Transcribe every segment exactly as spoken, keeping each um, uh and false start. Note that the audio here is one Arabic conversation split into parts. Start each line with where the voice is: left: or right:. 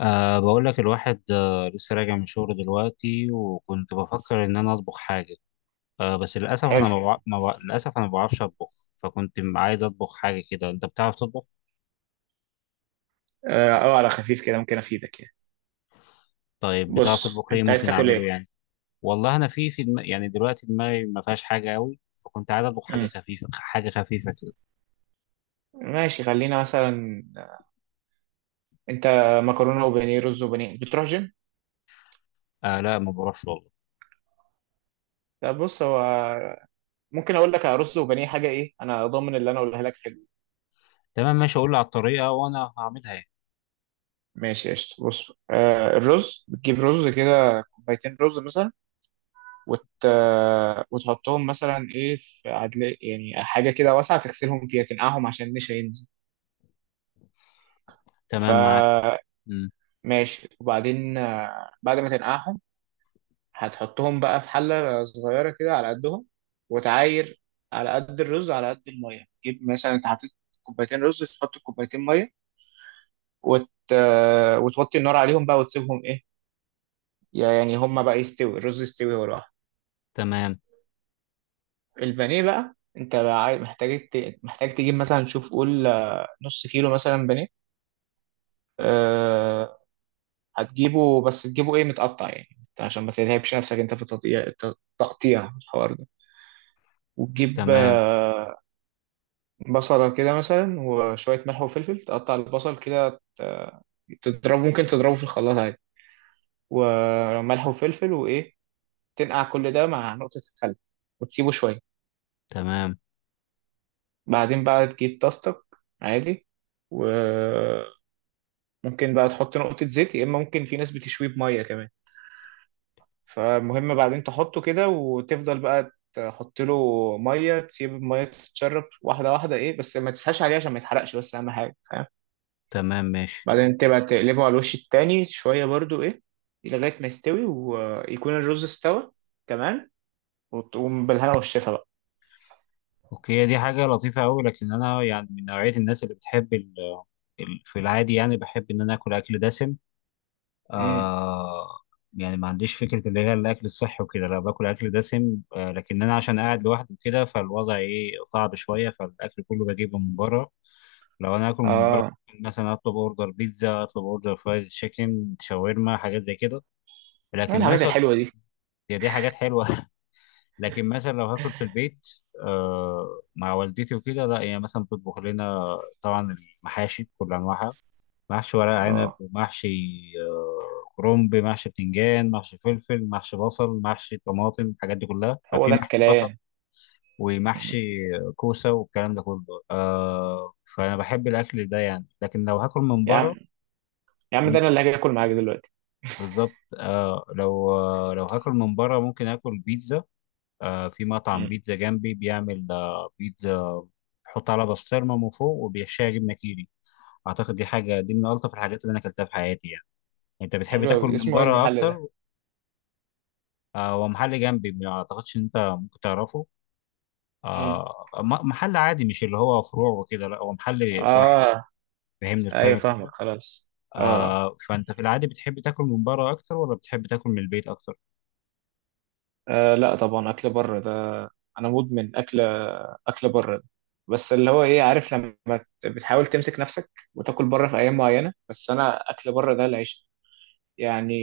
left: أه بقول لك الواحد أه لسه راجع من شغل دلوقتي وكنت بفكر إن أنا أطبخ حاجة. أه بس للأسف أنا
right: حلو.
left: ما بع... ما بع... للأسف أنا ما بعرفش أطبخ. فكنت م- عايز أطبخ حاجة كده. أنت بتعرف تطبخ؟
right: اه، أو على خفيف كده، ممكن افيدك يعني.
left: طيب بتعرف
right: بص
left: تطبخ إيه
right: انت عايز
left: ممكن
right: تاكل
left: أعمله
right: ايه؟
left: يعني؟ والله أنا في في دم... يعني دلوقتي دماغي ما فيهاش حاجة أوي، فكنت عايز أطبخ حاجة
right: امم
left: خفيفة، حاجة خفيفة كده.
right: ماشي خلينا مثلا. انت مكرونه وبانيه، رز وبانيه، بتروح جيم؟
left: أه لا، ما بعرفش والله.
right: لا بص، هو ممكن اقول لك على رز وبانيه. حاجه ايه، انا ضامن اللي انا اقولها لك حلو.
left: تمام ماشي، أقول لي على الطريقة وأنا هعملها يعني.
right: ماشي قشطه. بص، آه الرز بتجيب رز كده، كوبايتين رز مثلا، وت... آه، وتحطهم مثلا، ايه، في عدل يعني، حاجه كده واسعه، تغسلهم فيها، تنقعهم عشان النشا ينزل،
left: تمام معاك.
right: فماشي.
left: مم.
right: وبعدين آه، بعد ما تنقعهم هتحطهم بقى في حلة صغيرة كده على قدهم، وتعاير على قد الرز على قد المية. تجيب مثلا انت حطيت كوبايتين رز، تحط كوبايتين مية، وت... وتوطي النار عليهم بقى، وتسيبهم ايه يعني، هما بقى يستوي الرز، يستوي هو لوحده.
left: تمام،
right: البانيه بقى، انت بقى عاي- محتاج ت... محتاج تجيب مثلا، شوف قول، آه، نص كيلو مثلا بانيه. أه... هتجيبه، بس تجيبه ايه، متقطع يعني، عشان ما تتعبش نفسك انت في التقطيع، التقطيع الحوار ده. وتجيب
left: تمام،
right: آه، بصلة كده مثلا، وشوية ملح وفلفل، تقطع البصل كده، تضربه، ممكن تضربه في الخلاط عادي، وملح وفلفل وإيه، تنقع كل ده مع نقطة خل، وتسيبه شوية.
left: تمام،
right: بعدين بقى تجيب طاستك عادي، وممكن بقى تحط نقطة زيت، يا إما ممكن، في ناس بتشويه بمية كمان. فالمهم بعدين تحطه كده، وتفضل بقى تحط له مية، تسيب المية تتشرب واحدة واحدة، إيه، بس ما تسهاش عليه عشان ما يتحرقش، بس أهم حاجة.
left: تمام ماشي.
right: بعدين تبقى تقلبه على الوش التاني شوية برضو، ايه لغاية ما يستوي ويكون الرز استوى كمان، وتقوم بالهنا والشفا بقى.
left: اوكي، هي دي حاجة لطيفة أوي، لكن أنا يعني من نوعية الناس اللي بتحب ال ال في العادي، يعني بحب إن أنا آكل أكل دسم.
right: امم
left: آه يعني ما عنديش فكرة اللي هي الأكل الصحي وكده، لا باكل أكل دسم. آه لكن أنا عشان قاعد لوحدي كده فالوضع إيه صعب شوية، فالأكل كله بجيبه من بره. لو أنا آكل من بره
right: اه،
left: ممكن مثلا أطلب أوردر بيتزا، أطلب أوردر فرايد تشيكن، شاورما، حاجات زي كده.
right: إيه
left: لكن
right: الحاجات
left: مثلا
right: الحلوة دي؟
left: هي دي حاجات حلوة لكن مثلا لو هاكل في البيت، آه مع والدتي وكده، لا هي مثلا بتطبخ لنا، طبعا، المحاشي بكل انواعها، محشي ورق عنب
right: اه،
left: ومحشي آه، كرنب، محشي بتنجان، محشي فلفل، محشي بصل، محشي طماطم، الحاجات دي كلها،
right: هو
left: في
right: ده
left: محشي بصل
right: الكلام.
left: ومحشي
right: مم.
left: كوسه والكلام ده كله. آه فانا بحب الاكل ده يعني، لكن لو هاكل من
right: يا عم،
left: بره
right: يا عم، ده انا
left: ممكن.
right: اللي هاجي اكل معاك دلوقتي.
left: بالظبط. آه لو آه لو هاكل من بره ممكن اكل بيتزا. آه في مطعم
right: امم
left: بيتزا جنبي بيعمل آه بيتزا، بيحط على بسطرمه من فوق وبيحشيها جبنه كيري. اعتقد دي حاجه، دي من الطف الحاجات اللي انا اكلتها في حياتي يعني. انت بتحب
right: حلو
left: تاكل
right: قوي،
left: من
right: اسمه ايه
left: بره
right: المحل
left: اكتر؟
right: ده؟
left: آه ومحل جنبي، ما اعتقدش ان انت ممكن تعرفه.
right: امم
left: آه م- محل عادي، مش اللي هو فروع وكده، لا هو محل واحد يعني.
right: اه،
left: فاهمني،
right: ايوه،
left: فاهم
right: فاهمك
left: الفكره.
right: خلاص. اه،
left: آه فانت في العادي بتحب تاكل من بره اكتر ولا بتحب تاكل من البيت اكتر؟
right: آه، لا طبعا، اكل بره ده. انا مدمن اكل، اكل بره ده. بس اللي هو ايه، عارف لما ت- بتحاول تمسك نفسك، وتاكل بره في ايام معينه، بس انا اكل بره ده العيش يعني.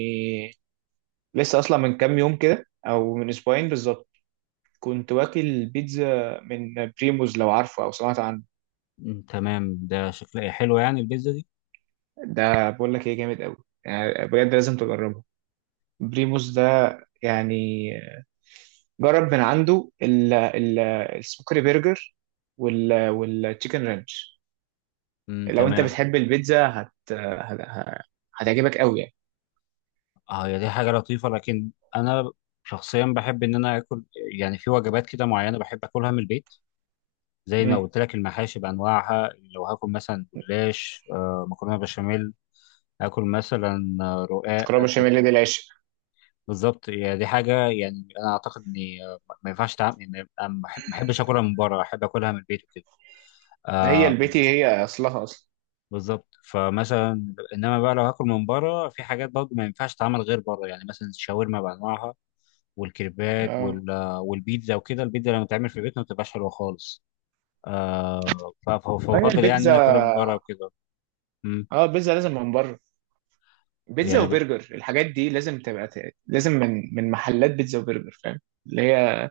right: لسه اصلا من كام يوم كده، او من اسبوعين بالظبط، كنت واكل بيتزا من بريموز، لو عارفه او سمعت عنه.
left: مم، تمام، ده شكلها حلو يعني البيتزا دي.
right: ده بقول لك ايه، جامد قوي يعني، بجد لازم تجربه. بريموس ده يعني، جرب من عنده ال- ال- السموكري برجر وال والتشيكن رانش.
left: مم،
right: لو انت
left: تمام.
right: بتحب البيتزا هت... هت... ه- هتعجبك قوي يعني.
left: اه، هي دي حاجه لطيفه لكن انا شخصيا بحب ان انا اكل، يعني في وجبات كده معينه بحب اكلها من البيت، زي ما
right: امم
left: قلت لك، المحاشي بانواعها. لو هاكل مثلا جلاش، آه، مكرونه بشاميل، هاكل مثلا آه، رقاق
right: كرابة
left: أكل.
right: الشمالية دي العشق.
left: بالظبط، يعني دي حاجه يعني انا اعتقد اني، آه، ما ينفعش تعمل، يعني ما أحب- ما احبش اكلها من بره، احب اكلها من البيت وكده.
right: هي
left: آه
right: البيتي، هي اصلها اصلا.
left: بالظبط. فمثلا انما بقى لو هاكل من بره في حاجات برضه ما ينفعش تتعمل غير بره، يعني مثلا الشاورما بانواعها والكريبات
right: اه،
left: وال- آه، والبيتزا وكده، البيتزا لما تعمل في البيت ما بتبقاش حلوه خالص. آه ف- ف-
right: هي
left: فبفضل يعني ان
right: البيتزا.
left: انا اكلها من بره وكده. مم.
right: اه، البيتزا لازم من بره. بيتزا
left: يعني
right: وبرجر، الحاجات دي لازم تبقى، ت- لازم من من محلات بيتزا وبرجر، فاهم؟ اللي هي،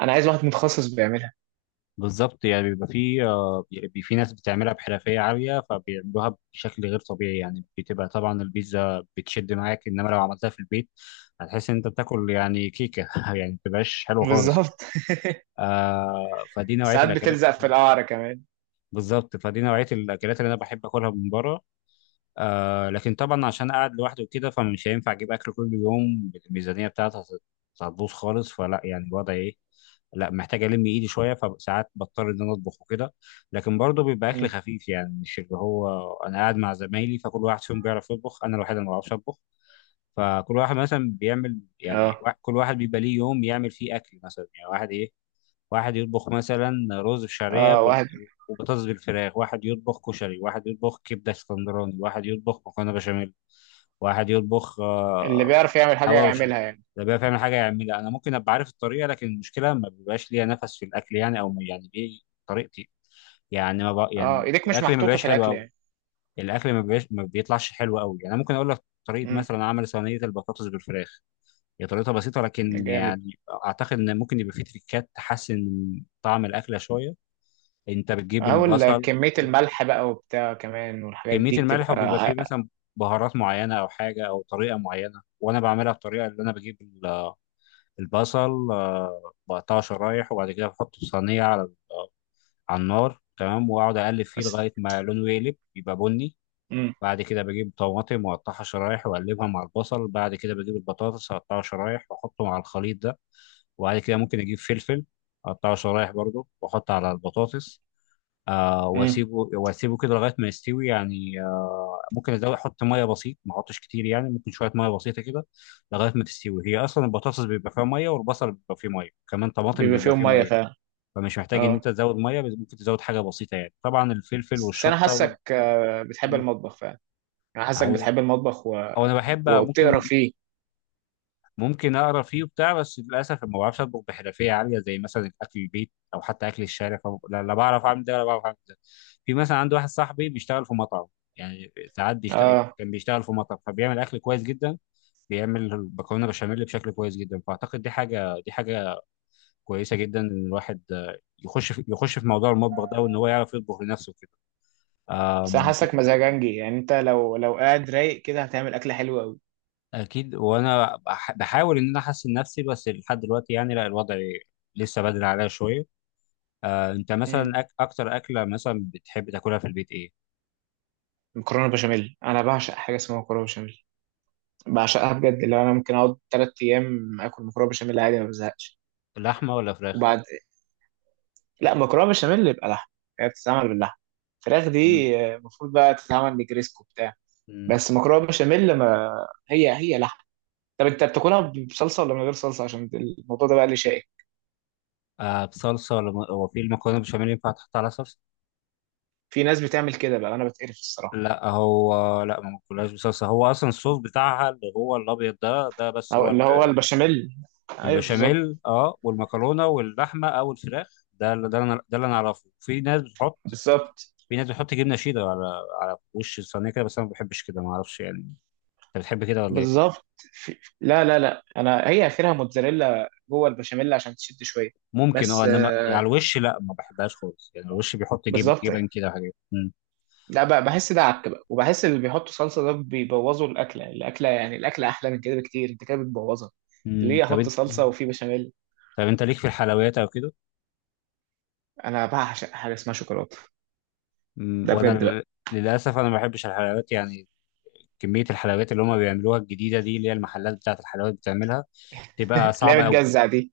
right: انا عايز واحد متخصص بيعملها.
left: بالظبط، يعني بيبقى في آه، بيبقى في ناس بتعملها بحرفية عالية، فبيعملوها بشكل غير طبيعي يعني، بتبقى طبعا البيتزا بتشد معاك، انما لو عملتها في البيت هتحس ان انت بتاكل يعني كيكة يعني ما بتبقاش حلوة خالص.
right: بالظبط.
left: آه فدي نوعية
right: ساعات
left: الأكلات.
right: بتلزق في القعر كمان.
left: بالظبط، فدي نوعية الأكلات اللي أنا بحب أكلها من بره. آه لكن طبعا عشان قاعد لوحدي وكده، فمش هينفع أجيب أكل كل يوم، الميزانية بتاعتي هت- هتبوظ خالص، فلا يعني الوضع إيه، لا محتاج الم ايدي شويه، فساعات بضطر ان انا اطبخ وكده. لكن برضه بيبقى اكل خفيف، يعني مش اللي هو، انا قاعد مع زمايلي فكل واحد فيهم بيعرف يطبخ، انا الوحيد اللي ما بعرفش اطبخ. فكل واحد مثلا بيعمل يعني
right: اه.
left: وا- كل واحد بيبقى ليه يوم يعمل فيه اكل مثلا، يعني واحد ايه، واحد يطبخ مثلا رز بشعريه
right: اه،
left: بال-
right: واحد
left: وبطاطس بالفراخ، واحد يطبخ كشري، واحد يطبخ كبده اسكندراني، واحد يطبخ مكرونه بشاميل، واحد يطبخ
right: اللي
left: آه،
right: بيعرف يعمل حاجة
left: حواوشي.
right: يعملها يعني.
left: ده بقى فعلا حاجه يعملها، انا ممكن ابقى عارف الطريقه، لكن المشكله ما بيبقاش ليا نفس في الاكل يعني، او ما، يعني ايه طريقتي، يعني ما بق...
right: اه،
left: يعني
right: ايديك مش
left: الاكل ما
right: محطوطة
left: بيبقاش
right: في
left: حلو
right: الاكل
left: قوي،
right: يعني.
left: الاكل ما بيبقاش، ما بيطلعش حلو قوي يعني. أنا ممكن اقول لك طريقه
right: امم
left: مثلا عمل صينيه البطاطس بالفراخ، هي طريقتها بسيطه لكن
right: جامد.
left: يعني اعتقد ان ممكن يبقى فيه تريكات تحسن من طعم الاكله شويه. انت بتجيب
right: اهو ال-
left: البصل،
right: كمية الملح بقى، وبتاع كمان، والحاجات
left: كميه
right: دي
left: الملح،
right: بتبقى
left: وبيبقى فيه
right: ع-
left: مثلا بهارات معينه او حاجه او طريقه معينه، وانا بعملها بطريقه اللي انا بجيب البصل، آه، بقطعه شرايح، وبعد كده بحطه في صينية على ال- آه، على النار، تمام، وأقعد أقلب فيه
right: بس.
left: لغاية ما لونه يقلب يبقى بني.
right: امم
left: بعد كده بجيب طماطم وأقطعها شرايح وأقلبها مع البصل، بعد كده بجيب البطاطس أقطعها شرايح وأحطه مع الخليط ده، وبعد كده ممكن أجيب فلفل أقطعه شرايح برضه وأحطه على البطاطس. آه
right: امم
left: واسيبه واسيبه كده لغايه ما يستوي يعني، آه ممكن ازود احط ميه بسيط، ما احطش كتير يعني، ممكن شويه ميه بسيطه كده لغايه ما تستوي، هي اصلا البطاطس بيبقى فيها ميه، والبصل بيبقى فيه ميه كمان، طماطم
right: بيبقى
left: بيبقى
right: فيهم
left: فيه
right: مية
left: ميه،
right: فعلا.
left: فمش محتاج ان
right: اه،
left: انت تزود ميه، بس ممكن تزود حاجه بسيطه يعني، طبعا الفلفل
right: بس انا
left: والشطه وال...
right: حاسك، آه، بتحب
left: م.
right: المطبخ فعلا. انا حاسك
left: اهو.
right: بتحب المطبخ و...
left: او انا بحب،
right: وبتقرا
left: ممكن
right: فيه.
left: ممكن اقرا فيه وبتاع، بس للاسف ما بعرفش اطبخ بحرفيه عاليه زي مثلا اكل البيت او حتى اكل الشارع. فب... لا, لا بعرف اعمل ده ولا بعرف اعمل ده. في مثلا عندي واحد صاحبي بيشتغل في مطعم، يعني ساعات بيشتغل،
right: اه،
left: كان بيشتغل في مطعم فبيعمل اكل كويس جدا، بيعمل المكرونه بشاميل بشكل كويس جدا، فاعتقد دي حاجه، دي حاجه كويسه جدا ان الواحد آه، يخش في يخش في موضوع المطبخ ده وان هو يعرف يطبخ لنفسه كده.
right: بس انا
left: أم، لا،
right: حاسك مزاجنجي يعني، انت لو لو قاعد رايق كده، هتعمل اكل حلو قوي.
left: اكيد. وانا بح- بحاول ان انا احسن نفسي، بس لحد دلوقتي يعني لا، الوضع لسه بدري عليا شويه. آه، انت مثلا
right: امم
left: أك اكتر اكله مثلا بتحب تاكلها في البيت ايه؟
right: مكرونة بشاميل، انا بعشق حاجة اسمها مكرونة بشاميل، بعشقها بجد. اللي هو انا ممكن اقعد ثلاث ايام اكل مكرونه بشاميل عادي ما بزهقش.
left: لحمه ولا فراخ؟
right: وبعد، لا، مكرونه بشاميل يبقى لحمه، هي بتتعمل باللحمه. الفراخ
left: مم.
right: دي آه، المفروض بقى تتعمل نجريسكو بتاع.
left: مم.
right: بس مكرونه بشاميل، ما هي هي لحمه. طب انت بتاكلها بصلصه ولا من غير صلصه؟ عشان الموضوع ده بقى اللي شائك.
left: آه بصلصه ولا م- هو في المكرونه بالبشاميل ينفع تحط على صلصه؟
right: في ناس بتعمل كده بقى، انا بتقرف الصراحه.
left: لا هو لا، ما باكلهاش بصلصه، هو اصلا الصوص بتاعها اللي هو الابيض ده ده بس،
right: أو
left: هو ال-
right: اللي هو البشاميل. ايوه بالظبط.
left: البشاميل، اه، والمكرونه واللحمه او الفراخ، ده اللي ده اللي انا ده اللي انا اعرفه. في ناس بتحط
right: بالظبط.
left: في ناس بتحط جبنه شيدر على على وش الصينيه كده، بس انا ما بحبش كده، ما اعرفش يعني. انت بتحب كده ولا ايه؟
right: بالظبط. في... لا، لا، لا، انا هي اخرها موتزاريلا جوه البشاميل عشان تشد شويه.
left: ممكن، اه،
right: بس
left: انما
right: آه،
left: يعني على الوش لا، ما بحبهاش خالص يعني، الوش بيحط جب...
right: بالظبط.
left: جبن كده وحاجات. مم.
right: لا بقى، بحس ده عك بقى، وبحس اللي بيحطوا صلصه ده بيبوظوا الاكله. الاكله يعني الاكله احلى من كده بكتير، انت كده بتبوظها.
left: مم.
right: ليه
left: طب
right: احط
left: انت
right: صلصه
left: مم.
right: وفي بشاميل؟
left: طب انت ليك في الحلويات او كده؟
right: انا بعشق حاجه اسمها شوكولاته،
left: مم.
right: ده
left: وانا
right: بجد
left: ل-
right: بقى.
left: للاسف انا ما بحبش الحلويات يعني. كميه الحلويات اللي هم بيعملوها الجديده دي، اللي هي المحلات بتاعه الحلويات بتعملها، تبقى
right: اللي هي
left: صعبه قوي،
right: بتجزع دي.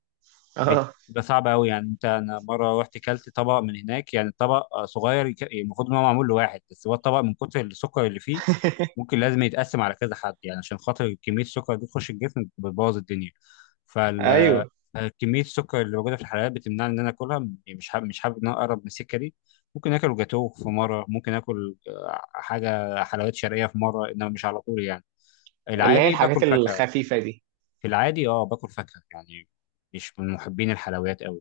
right: اه.
left: بتبقى صعبه قوي يعني. انت، انا مره رحت كلت طبق من هناك، يعني الطبق آه، صغير، يك- المفروض ان هو معمول لواحد بس، هو الطبق من كتر السكر اللي فيه ممكن لازم يتقسم على كذا حد، يعني عشان خاطر كميه السكر دي تخش الجسم بتبوظ الدنيا.
right: ايوه،
left: آه، كميه السكر اللي موجوده في الحلويات بتمنعني ان انا اكلها، م- مش حابب، مش حابب ان انا اقرب من السكه دي. ممكن اكل جاتوه في مره، ممكن اكل آه، حاجه حلويات شرقيه في مره، انما مش على طول يعني،
right: اللي هي
left: العادي
right: الحاجات
left: باكل فاكهه،
right: الخفيفه دي.
left: في العادي اه، باكل فاكهه يعني، مش من محبين الحلويات قوي.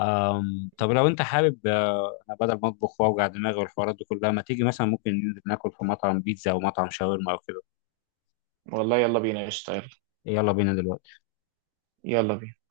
left: أم، طب لو انت حابب، آه، انا بدل ما اطبخ واوجع دماغي والحوارات دي كلها، ما تيجي مثلا ممكن ننزل ناكل في مطعم بيتزا او مطعم شاورما او كده؟
right: والله يلا بينا، قشطه، يلا.
left: يلا بينا دلوقتي.
right: يلا بينا.